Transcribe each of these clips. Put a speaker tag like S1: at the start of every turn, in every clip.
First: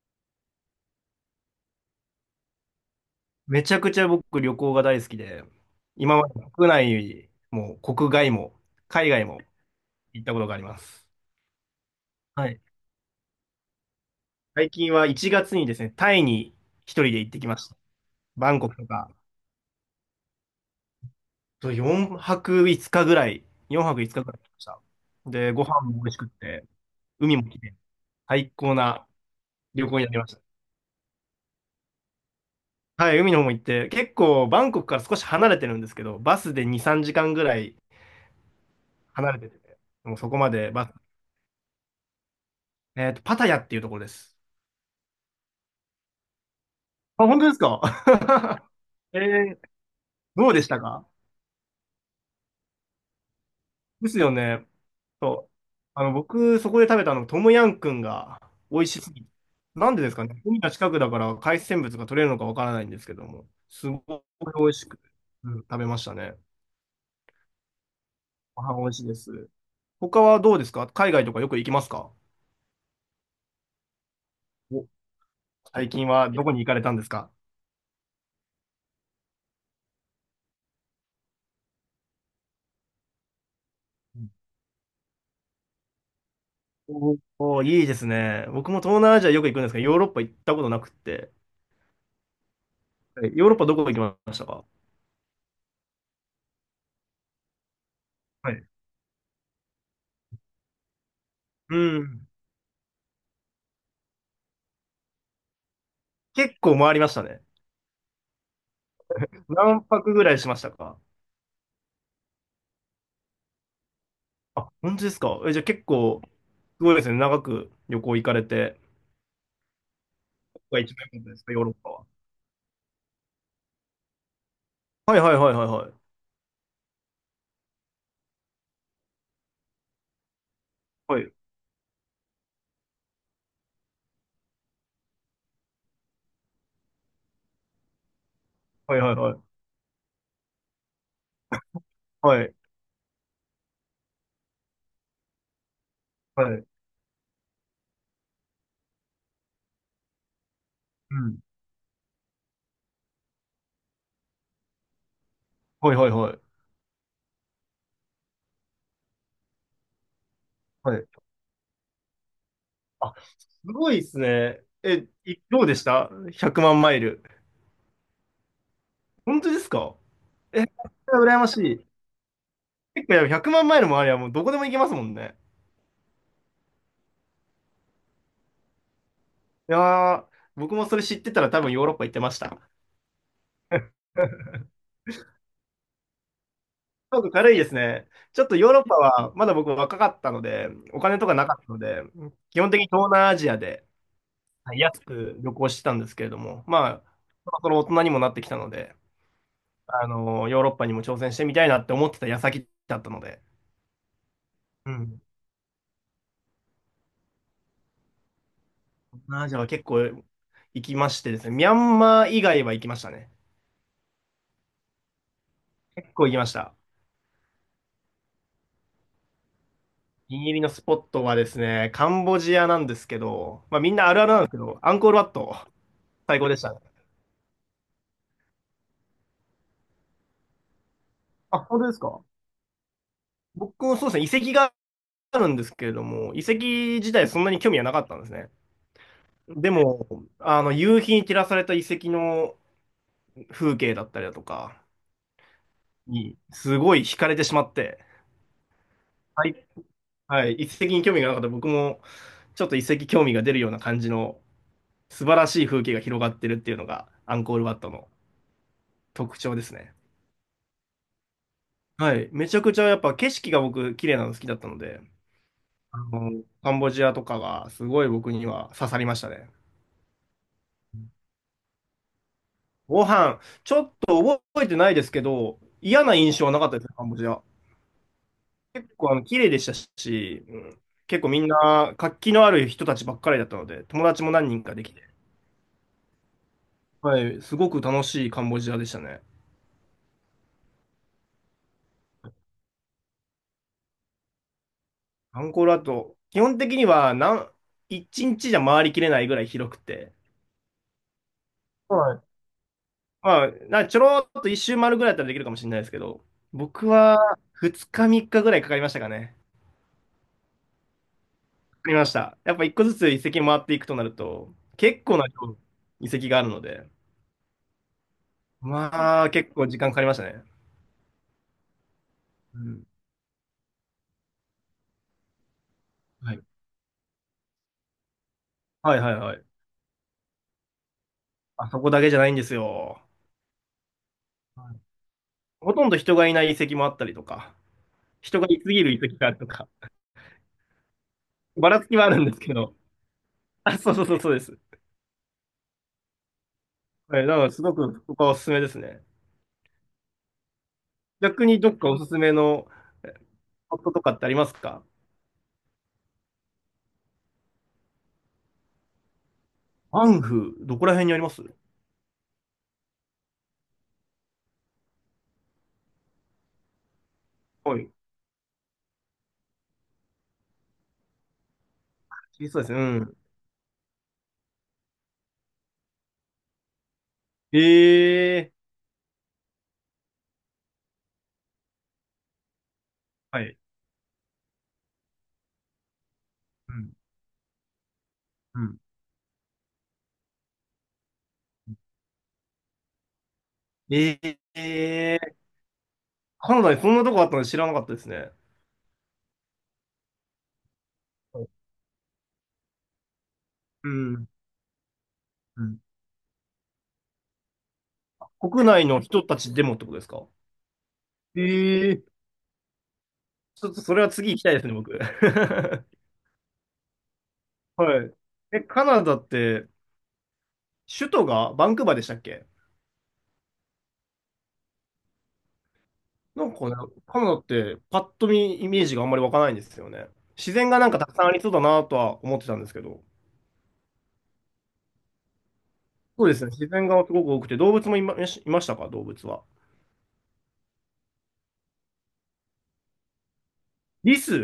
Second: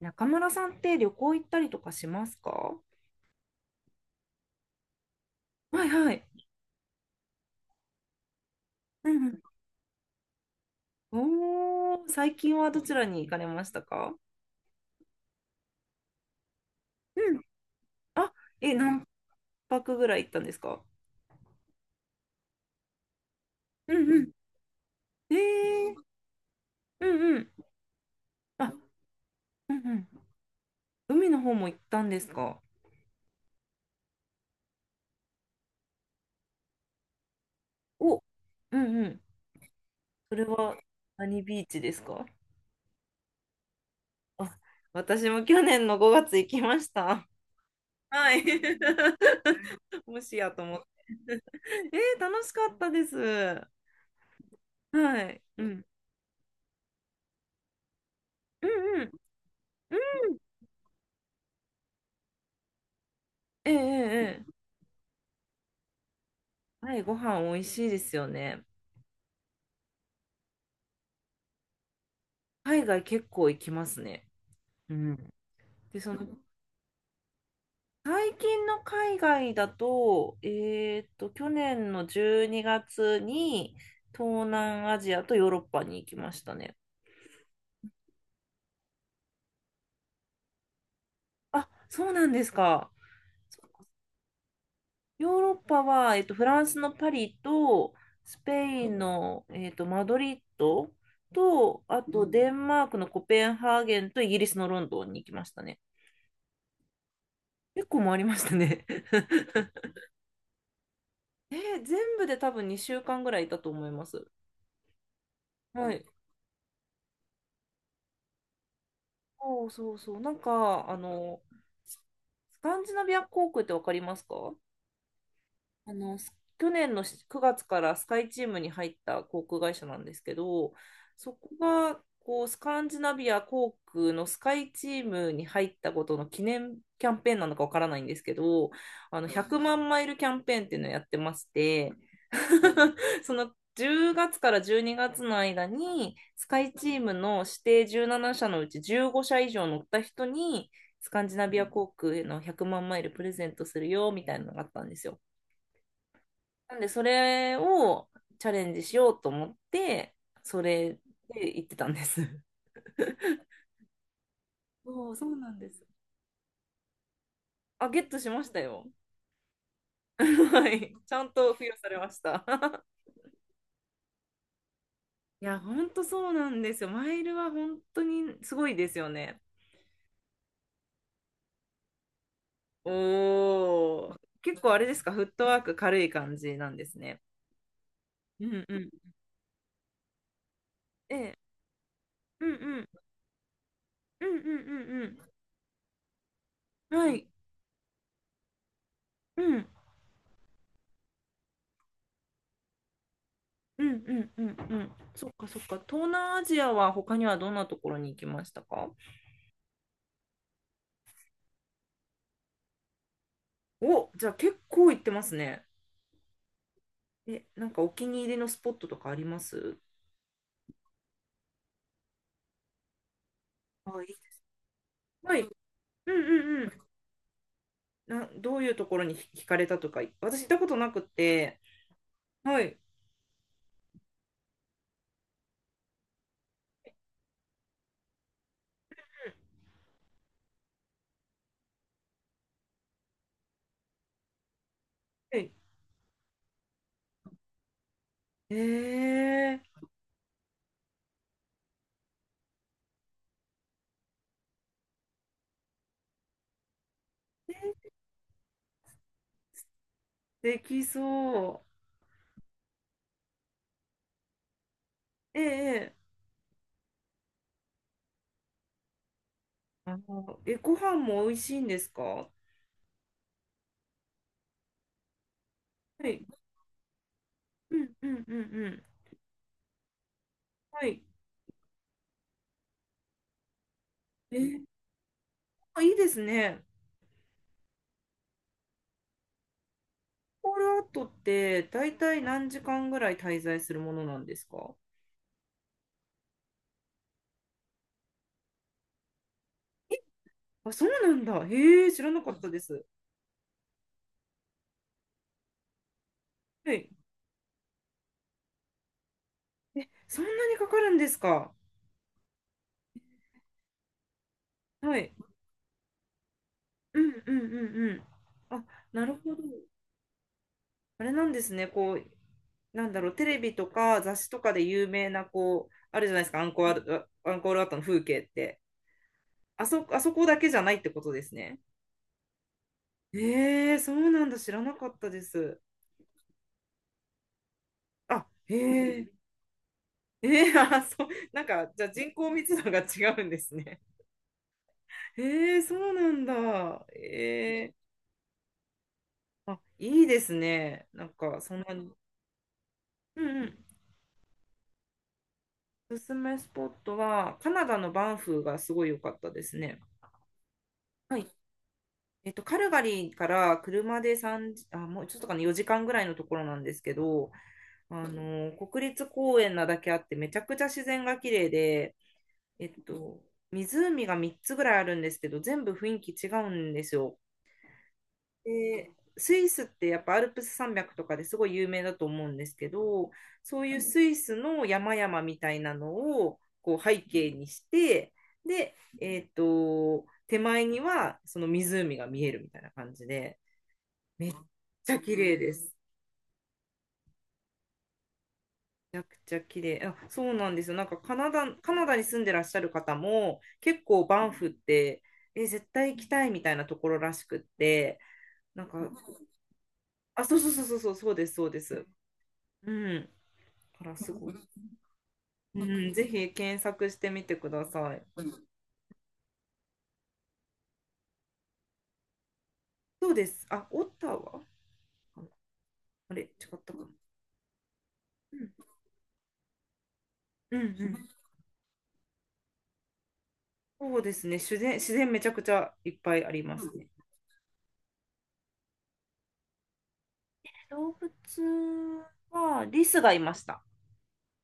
S1: 中村さんって旅行行ったりとかしますか？
S2: めちゃくちゃ僕旅行が大好きで、
S1: はいは
S2: 今
S1: い。
S2: まで国内も国外も
S1: う
S2: 海外
S1: んう
S2: も
S1: ん。
S2: 行ったことがあります。
S1: おー、最
S2: は
S1: 近
S2: い。
S1: はどちらに行かれましたか？
S2: 最近は1月にですね、タイに一人で行
S1: う
S2: って
S1: ん。
S2: きました。
S1: あ、
S2: バンコクと
S1: 何
S2: か、
S1: 泊ぐらい行ったんですか？
S2: と4泊5日ぐらい、4
S1: う
S2: 泊
S1: ん
S2: 5
S1: う
S2: 日
S1: ん。
S2: ぐらい行きました。
S1: え
S2: で、ご飯も
S1: ー。
S2: 美味しくって、
S1: うん
S2: 海
S1: う
S2: も
S1: ん。
S2: 綺麗、最高
S1: あ。
S2: な
S1: うん
S2: 旅
S1: う
S2: 行に
S1: ん。
S2: なりました。
S1: 海の方も行ったんですか？
S2: はい、海の方も行って、結構バンコクから少し離れてるんですけど、バスで2、3時間ぐらい
S1: お。うんうん。
S2: 離れてて、もうそ
S1: そ
S2: こ
S1: れ
S2: まで
S1: は
S2: バス、
S1: 何ビーチですか？
S2: パタヤっていうところです。
S1: あ、私も去年の5月行きまし
S2: あ、
S1: た。
S2: 本当ですか？
S1: はい。
S2: えー、
S1: もし
S2: ど
S1: や
S2: うで
S1: と
S2: し
S1: 思
S2: た
S1: って。
S2: か？
S1: 楽しかったです。
S2: ですよね。
S1: はい。
S2: そう。
S1: うん
S2: 僕、そこで食べたの、トムヤンくんが
S1: うん
S2: 美味し
S1: うん。
S2: すぎて。なん
S1: う
S2: でですか
S1: ん。
S2: ね、海が近くだから海鮮物が取れるのかわからないんですけども、
S1: えええ
S2: すごい
S1: え。え
S2: 美
S1: え。
S2: 味しく、うん食べましたね。
S1: はい、ご飯美味しいですよ
S2: ご
S1: ね。
S2: 飯美味しいです。他はどうですか？海外とかよく行きますか？
S1: 海外結構行きますね。
S2: お。
S1: うん。
S2: 最
S1: で、
S2: 近はどこに行かれたんですか？
S1: 最近の海外だと、去年の12月にがつに東南アジアとヨーロッパに行きましたね。
S2: おおー、いいですね。僕も東南アジアよく行くんですが、ヨーロッパ行ったことなくって。
S1: あ、そうなんですか。
S2: はい、ヨーロッパどこ
S1: か
S2: 行きましたか？
S1: ヨーロッパは、フランスのパリと、ス
S2: は
S1: ペ
S2: い。
S1: インの、マドリッド
S2: う
S1: と、あと
S2: ん。
S1: デンマークのコペンハーゲンとイギリスのロンドンに行きましたね。
S2: 結構回りましたね。
S1: 結構回りましたね。
S2: 何 泊ぐらいしましたか？
S1: 全部で多分2週間ぐらいいたと思います。
S2: あ、本当ですか？え、じゃあ結
S1: はい。
S2: 構、すごいですね。長く旅行行かれて、
S1: そうそうそう。なん
S2: ここが
S1: か、
S2: 一番良かったですか、ヨーロッパ
S1: スス
S2: は？
S1: カンジナビア航空ってわかりますか？
S2: はいはいはいはいは
S1: あ
S2: い。
S1: の、す去年の9月からスカイチームに入った航空会社なんですけど、
S2: は
S1: そ
S2: い
S1: こがこうスカンジナビア航空のスカイチームに入ったことの記念キャンペーンなのかわからないんですけど、
S2: はいはい
S1: あの
S2: は
S1: 100
S2: い。
S1: 万マイルキャンペーンっていうのをやってまして、
S2: はい。
S1: その10月から12月の間に
S2: は
S1: スカ
S2: い。
S1: イチームの指定17社のうち15社以上乗った人にス
S2: う
S1: カンジ
S2: ん。
S1: ナビア航空への100万マイルプレゼントするよみたいなのがあったんですよ。
S2: はいはいはい。
S1: なんで、それをチャレンジしようと思って、それ
S2: はい。
S1: で行ってたんです。
S2: あ、すごいですね。え、
S1: そう、そうなん
S2: どう
S1: で
S2: で
S1: す。
S2: した？ 100 万マイル。
S1: あ、ゲットしましたよ。
S2: 本当ですか？ え、
S1: はい。ちゃん
S2: 羨ま
S1: と
S2: し
S1: 付与
S2: い。
S1: されました。
S2: 結構やっぱ100万マイルもありゃもうどこでも行けますもんね。
S1: いや、ほんとそうなんですよ。マイルは本当にすごいですよね。
S2: いやー、僕もそれ知ってたら多分ヨーロッパ行ってました。
S1: おー。結構あれですか、フットワーク軽い感じなんですね。
S2: 韓国軽いですね。ちょ
S1: う
S2: っと
S1: ん
S2: ヨー
S1: う
S2: ロッ
S1: ん。
S2: パは、まだ僕若かったので、お
S1: え
S2: 金とか
S1: え。
S2: なかったので、
S1: うんう
S2: 基本的に
S1: ん。
S2: 東南アジアで、
S1: うんうん
S2: はい、安
S1: うん
S2: く旅行してたんですけれども、
S1: うん。
S2: まあ、
S1: はい。
S2: そろそろ大人にもなってきたので、
S1: うん。
S2: あの、ヨーロッパにも挑戦してみたいなって思ってた矢先だったので、
S1: うんうんうんう
S2: う
S1: ん。
S2: ん。
S1: そっかそっか。東南アジアは他にはどんなところに行きましたか？
S2: 東南アジアは結構行きましてですね、ミャンマー以外は行きましたね。
S1: お、じゃあ結構行ってますね。
S2: 結構行きました。
S1: なんかお気に入りのスポットとかあります？
S2: お気に入りのスポットはですね、カンボジアなんですけど、まあみん
S1: は
S2: な
S1: い。
S2: あるあるなんですけど、アンコールワッ
S1: はい。うん
S2: ト、最
S1: う
S2: 高でし
S1: んうん。
S2: たね。
S1: どういうところに惹かれたとか、私行ったことなく
S2: あ、
S1: て。
S2: 本当ですか？
S1: はい。
S2: 僕もそうですね、遺跡があるんですけれども、遺跡自体そんなに興味はなかったんですね。でも、あの、夕日に照らされた遺跡の風景だったりだとか
S1: え、
S2: に、すごい惹かれてしまって、
S1: え
S2: は
S1: ー、
S2: い。はい、遺跡に興味がなかった僕も、ちょっと遺跡興味が出るような感じの素晴らしい風景が広がってるっていうのが、アンコールワットの特徴ですね。
S1: できそう。
S2: はい。めちゃくちゃやっぱ景色が僕、綺麗なの好きだったので、
S1: ええ
S2: あ
S1: ええ。
S2: の、カンボジアとかがすごい僕には刺さりましたね。
S1: ご飯も美味しいんですか？は
S2: ご飯、ちょっと覚えてないですけど、嫌な印
S1: い。
S2: 象はなかったですね、カンボジア。
S1: うんうんうんうん。
S2: 結構あの綺麗でしたし、うん、
S1: はい。
S2: 結構みんな活気のある人たちばっかりだったので、友達も
S1: え
S2: 何
S1: ー、
S2: 人かできて、
S1: あいいですね。
S2: はい、すごく楽しいカンボジアでしたね。
S1: コールアウトって大体何時間ぐらい滞在するものなんですか？
S2: アンコールアート、基本的には一日じゃ回りきれないぐらい広くて、
S1: あ、そうなんだ。へえ、知ら
S2: は
S1: な
S2: い。
S1: かったです。
S2: まあ、ちょろっと一周回るぐらいだったらできるかもしれないですけど、
S1: はい。
S2: 僕は2日3日ぐらいかかりましたかね。
S1: え、そんなにかかるんですか？
S2: りました。やっぱ一個ずつ遺跡回っていくとなると、
S1: は
S2: 結
S1: い。
S2: 構な量の遺跡があるので、
S1: うんうんうんうん。あ、なる
S2: まあ
S1: ほど。
S2: 結構時間かかりましたね。
S1: あれなんですね。こう、
S2: うん。
S1: なんだろう、テレビとか雑誌とかで有名な、こう、あるじゃないです
S2: は
S1: か、
S2: い。
S1: アンコールアウトの風景って。
S2: はいはいはい。
S1: あそこだけじゃないってことですね。
S2: あそこだけじゃないんですよ。
S1: へえ、そうなんだ。知ら
S2: は
S1: な
S2: い、
S1: かったです。
S2: ほとんど人がいない遺跡もあったりとか、
S1: あ、
S2: 人が
S1: へ
S2: いすぎる遺
S1: え。
S2: 跡があるとか、
S1: えあ、そう、なん
S2: ば
S1: か、
S2: ら
S1: じゃ
S2: つ
S1: あ
S2: きはあ
S1: 人
S2: るん
S1: 口
S2: ですけ
S1: 密度
S2: ど。
S1: が違うんです
S2: あ、
S1: ね。
S2: そうそうそうそうです。
S1: えそうなんだ。
S2: はい、だからすごくここはおすすめですね。
S1: あ、いいですね。なんか、
S2: 逆
S1: そ
S2: に
S1: ん
S2: ど
S1: な
S2: っか
S1: に。
S2: おすすめの
S1: うんうん。
S2: スポットとかってありますか？
S1: おすすめスポットは、カナダのバンフがすごい良かったですね。
S2: アンフ、どこら辺にあ
S1: は
S2: り
S1: い。
S2: ます？
S1: カルガリーから車で3、あ、もうちょっとかな、4時間ぐらいのところなんですけど、
S2: はい。
S1: 国立公園なだけあって、めちゃくちゃ自然が綺麗で、
S2: そうで
S1: え
S2: すね。う
S1: っ
S2: ん。
S1: と、湖が3つぐらいあるんですけど、全部雰囲気違うんですよ。
S2: ええ
S1: で、スイスってやっぱアルプス山脈とかですごい有名だと思うんですけど、
S2: ー、はい。
S1: そういうスイスの山々みたいなのを
S2: う
S1: こう
S2: ん。
S1: 背景にして、
S2: う
S1: で、
S2: ん。
S1: 手前にはその湖が見えるみたいな感じで、
S2: え
S1: めっちゃ綺
S2: え
S1: 麗
S2: ー、
S1: です。
S2: カナダにそんなとこあったの知らなかったですね。
S1: めちゃくちゃ綺麗。あ、そうなんですよ。なんかカナダに住んでらっしゃる方も結
S2: う
S1: 構バ
S2: ん。
S1: ンフって
S2: う
S1: 絶
S2: ん。
S1: 対行きたいみたいなところらしくって、な
S2: 国
S1: んか、
S2: 内の人たちでもってことです
S1: あ、
S2: か？
S1: そうそうそうそうそうそうです
S2: え
S1: そうです。
S2: えー、
S1: うん。
S2: ちょっと
S1: か
S2: そ
S1: ら、
S2: れは
S1: すご
S2: 次
S1: い。
S2: 行きたいですね、僕。
S1: うん、ぜひ検索してみてくださ
S2: は
S1: い。
S2: い。え、カナダって、首都がバンクーバーでしたっけ？
S1: そうです。あ、オッタワかな。あれ、違っ
S2: なんか
S1: た
S2: ね、
S1: かな。
S2: カナダってパッと
S1: うん、
S2: 見イメージがあんまり湧かないんですよね。自
S1: うん、う
S2: 然がなんかた
S1: ん。
S2: くさんありそうだなとは思ってたんですけど。
S1: そうですね。自然、自然めちゃくちゃいっぱい
S2: そう
S1: あ
S2: で
S1: り
S2: すね、
S1: ます
S2: 自然
S1: ね。
S2: がすごく多くて、動物もいましたか、動物は。
S1: 動物は、リスがいました。
S2: リス。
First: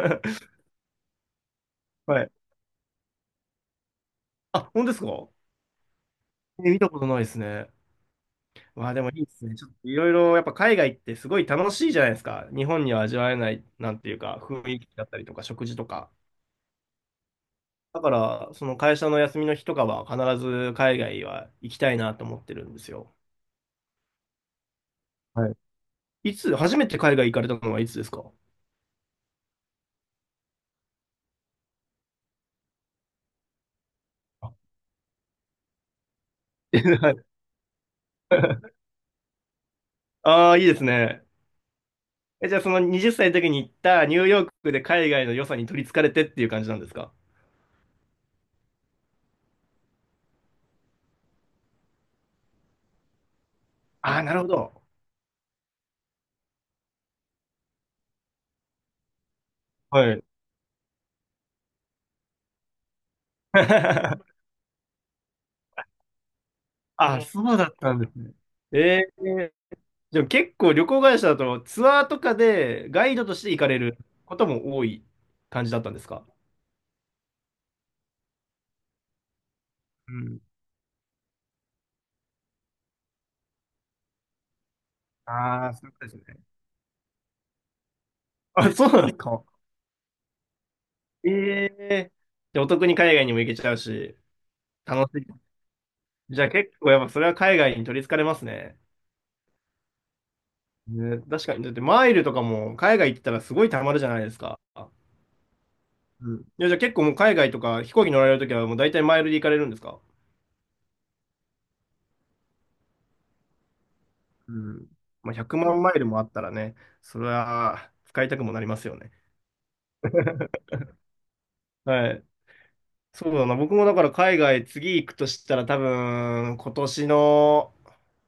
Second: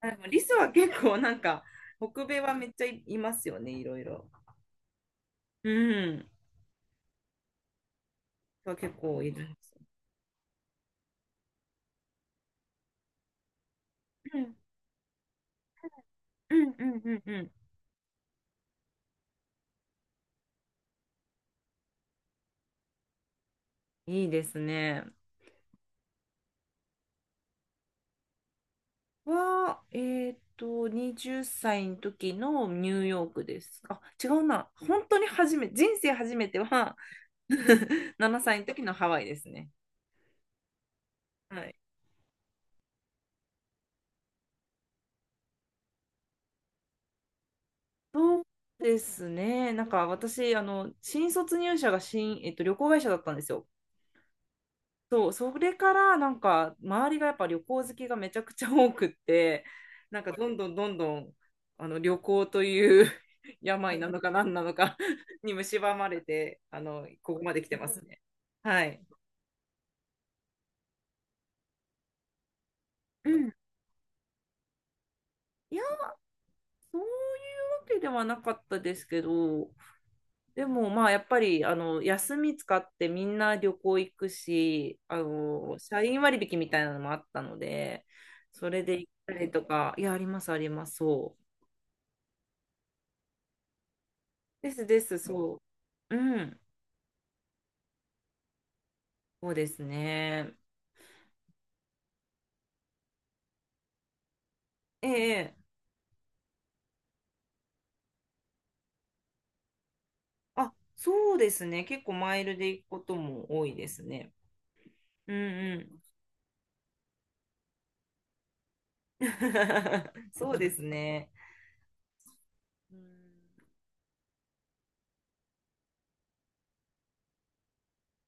S1: でもリ スは結構なんか、
S2: は
S1: 北
S2: い。
S1: 米はめっちゃいますよね、いろいろ。
S2: あ、本当ですか？
S1: うん。
S2: え、見たことないですね。
S1: は
S2: わ
S1: 結
S2: あ、でもい
S1: 構
S2: いで
S1: い
S2: す
S1: るん
S2: ね。
S1: で
S2: ちょっ
S1: すよ。
S2: といろいろやっぱ海外ってすごい楽しいじゃないですか。日本には味わえない、なんていう
S1: う
S2: か、
S1: ん、
S2: 雰囲気だったりとか、食事とか。
S1: うん、うん、うん、う
S2: だから、その会社の休みの日とかは必ず海外は行きたいなと思ってるんですよ。
S1: ん。いいですね。
S2: はい。いつ、初めて海外行かれたのはいつですか？
S1: は、20歳の時のニューヨークです。あ、違う
S2: あ。
S1: な。本当に人生初めては 7歳の時のハワイですね。
S2: あー、いいですね。
S1: はい。
S2: え、じゃあその20歳の時に行ったニューヨークで海外の良さに取り憑かれてっていう感じなんですか？
S1: ですね。なんか私、新卒入社が旅行会社だったんですよ。
S2: ああー、なるほど。
S1: そう、それからなんか周りがやっぱ旅行好きがめちゃくちゃ多くって、
S2: は
S1: なん
S2: い。
S1: かどんどんどんどんあの旅行という 病なの か何なのか に蝕まれて、
S2: あ、
S1: ここま
S2: そう
S1: で来
S2: だっ
S1: てま
S2: たん
S1: す
S2: です
S1: ね。
S2: ね。え
S1: はい。
S2: え、でも結構旅行会社だとツアーとかでガイド
S1: う
S2: として
S1: ん。
S2: 行かれることも多い感じ
S1: い
S2: だっ
S1: や、
S2: たんですか？
S1: そういうわけではなかったですけど、
S2: うん。
S1: でもまあやっぱりあの休み使ってみんな旅行行くし、
S2: ああ、そういうこ
S1: 社
S2: とです
S1: 員
S2: ね。
S1: 割引みたいなのもあったので、そ
S2: あ、
S1: れ
S2: そう
S1: で
S2: なん
S1: 行っ
S2: です
S1: た
S2: か。
S1: りとか、いや、ありますあります、
S2: え
S1: そう。
S2: え、で、お得に海外にも行けちゃうし、
S1: ですで
S2: 楽
S1: す、
S2: しい。
S1: そう。う
S2: じゃあ
S1: ん、
S2: 結構やっぱそれは海外に取り憑かれますね。
S1: そうですね。
S2: ね、確かに。だってマイルとかも海外行ったらすごい貯まるじゃないですか。
S1: ええ、
S2: うん。いや、じゃあ結構もう海外とか飛行機乗られるときはもう大体マイルで行かれるんですか？
S1: あ、そうですね。結構マイルで行くことも多いですね。
S2: うん。ま
S1: う
S2: あ、
S1: ん
S2: 100
S1: う
S2: 万マイ
S1: ん。
S2: ルもあったらね、それは使いたくもなりますよね。
S1: そうですね。
S2: はい。
S1: うん
S2: そうだな。僕もだから海外次行くとしたら多分今年の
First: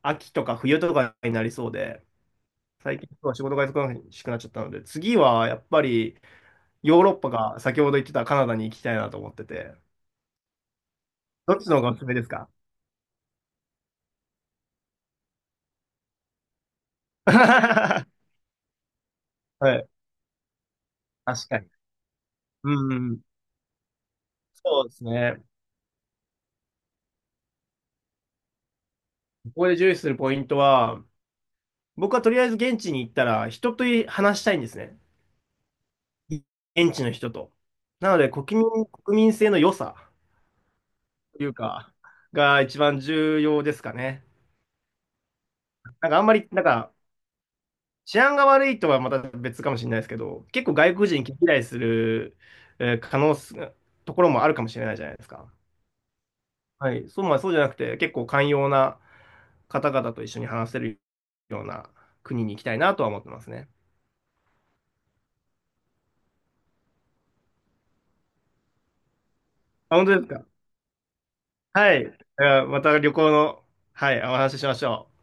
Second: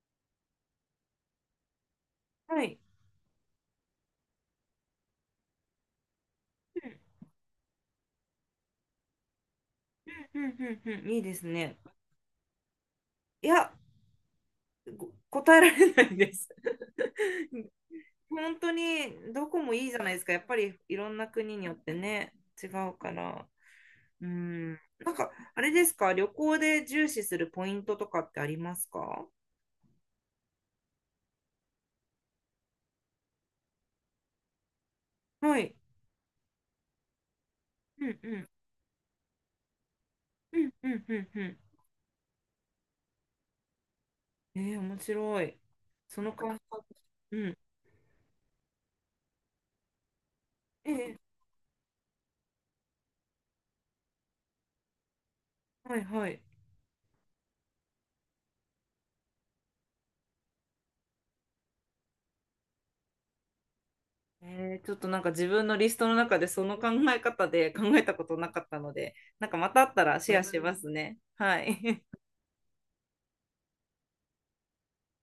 S2: 秋とか冬とかになりそうで、
S1: はい。
S2: 最近は仕事が忙しくなっちゃったので、次はやっぱりヨーロッパが先ほど言ってたカナダに行きたいなと思ってて、
S1: うんうんうんうんうん、いいです
S2: どっち
S1: ね。
S2: の方がおすすめですか？
S1: いや、ご答えられないです。
S2: は
S1: 本当にどこもいいじゃ
S2: い。
S1: ないですか。やっぱりいろんな
S2: 確
S1: 国
S2: か
S1: に
S2: に。
S1: よってね、違う
S2: う
S1: か
S2: ん、
S1: ら。うん。
S2: そうです
S1: なんか、
S2: ね。
S1: あれですか、旅行で重視するポイントとかってありますか？
S2: ここで重視するポイントは、僕はとりあえず現地に行ったら人と話したいんですね。
S1: はい。
S2: 現地の人と。
S1: う
S2: な
S1: ん
S2: ので
S1: うん
S2: 国民性の良さ。
S1: うんうんうん
S2: という
S1: う
S2: か、が一番重要ですかね。
S1: ん。面白い。
S2: なんかあ
S1: そ
S2: ん
S1: の
S2: まり、
S1: 感
S2: なん
S1: 覚。
S2: か
S1: うん。
S2: 治安が悪いとはまた別かもしれないですけど、結構外国
S1: ええ。
S2: 人嫌いする、えー可能す、ところもあるかもしれないじゃないですか。
S1: はいはい。
S2: はい。そう、まあそうじゃなくて、結構寛容な方々と一緒に話せるような国に行きたいなとは思ってますね。
S1: ちょっとなんか自分のリストの中でその考え方で考えたことなかったので、なんかまたあっ
S2: あ、
S1: た
S2: 本
S1: ら
S2: 当です
S1: シェア
S2: か。
S1: しますね。は
S2: はい。
S1: い。
S2: また旅行の、はい、お話ししましょう。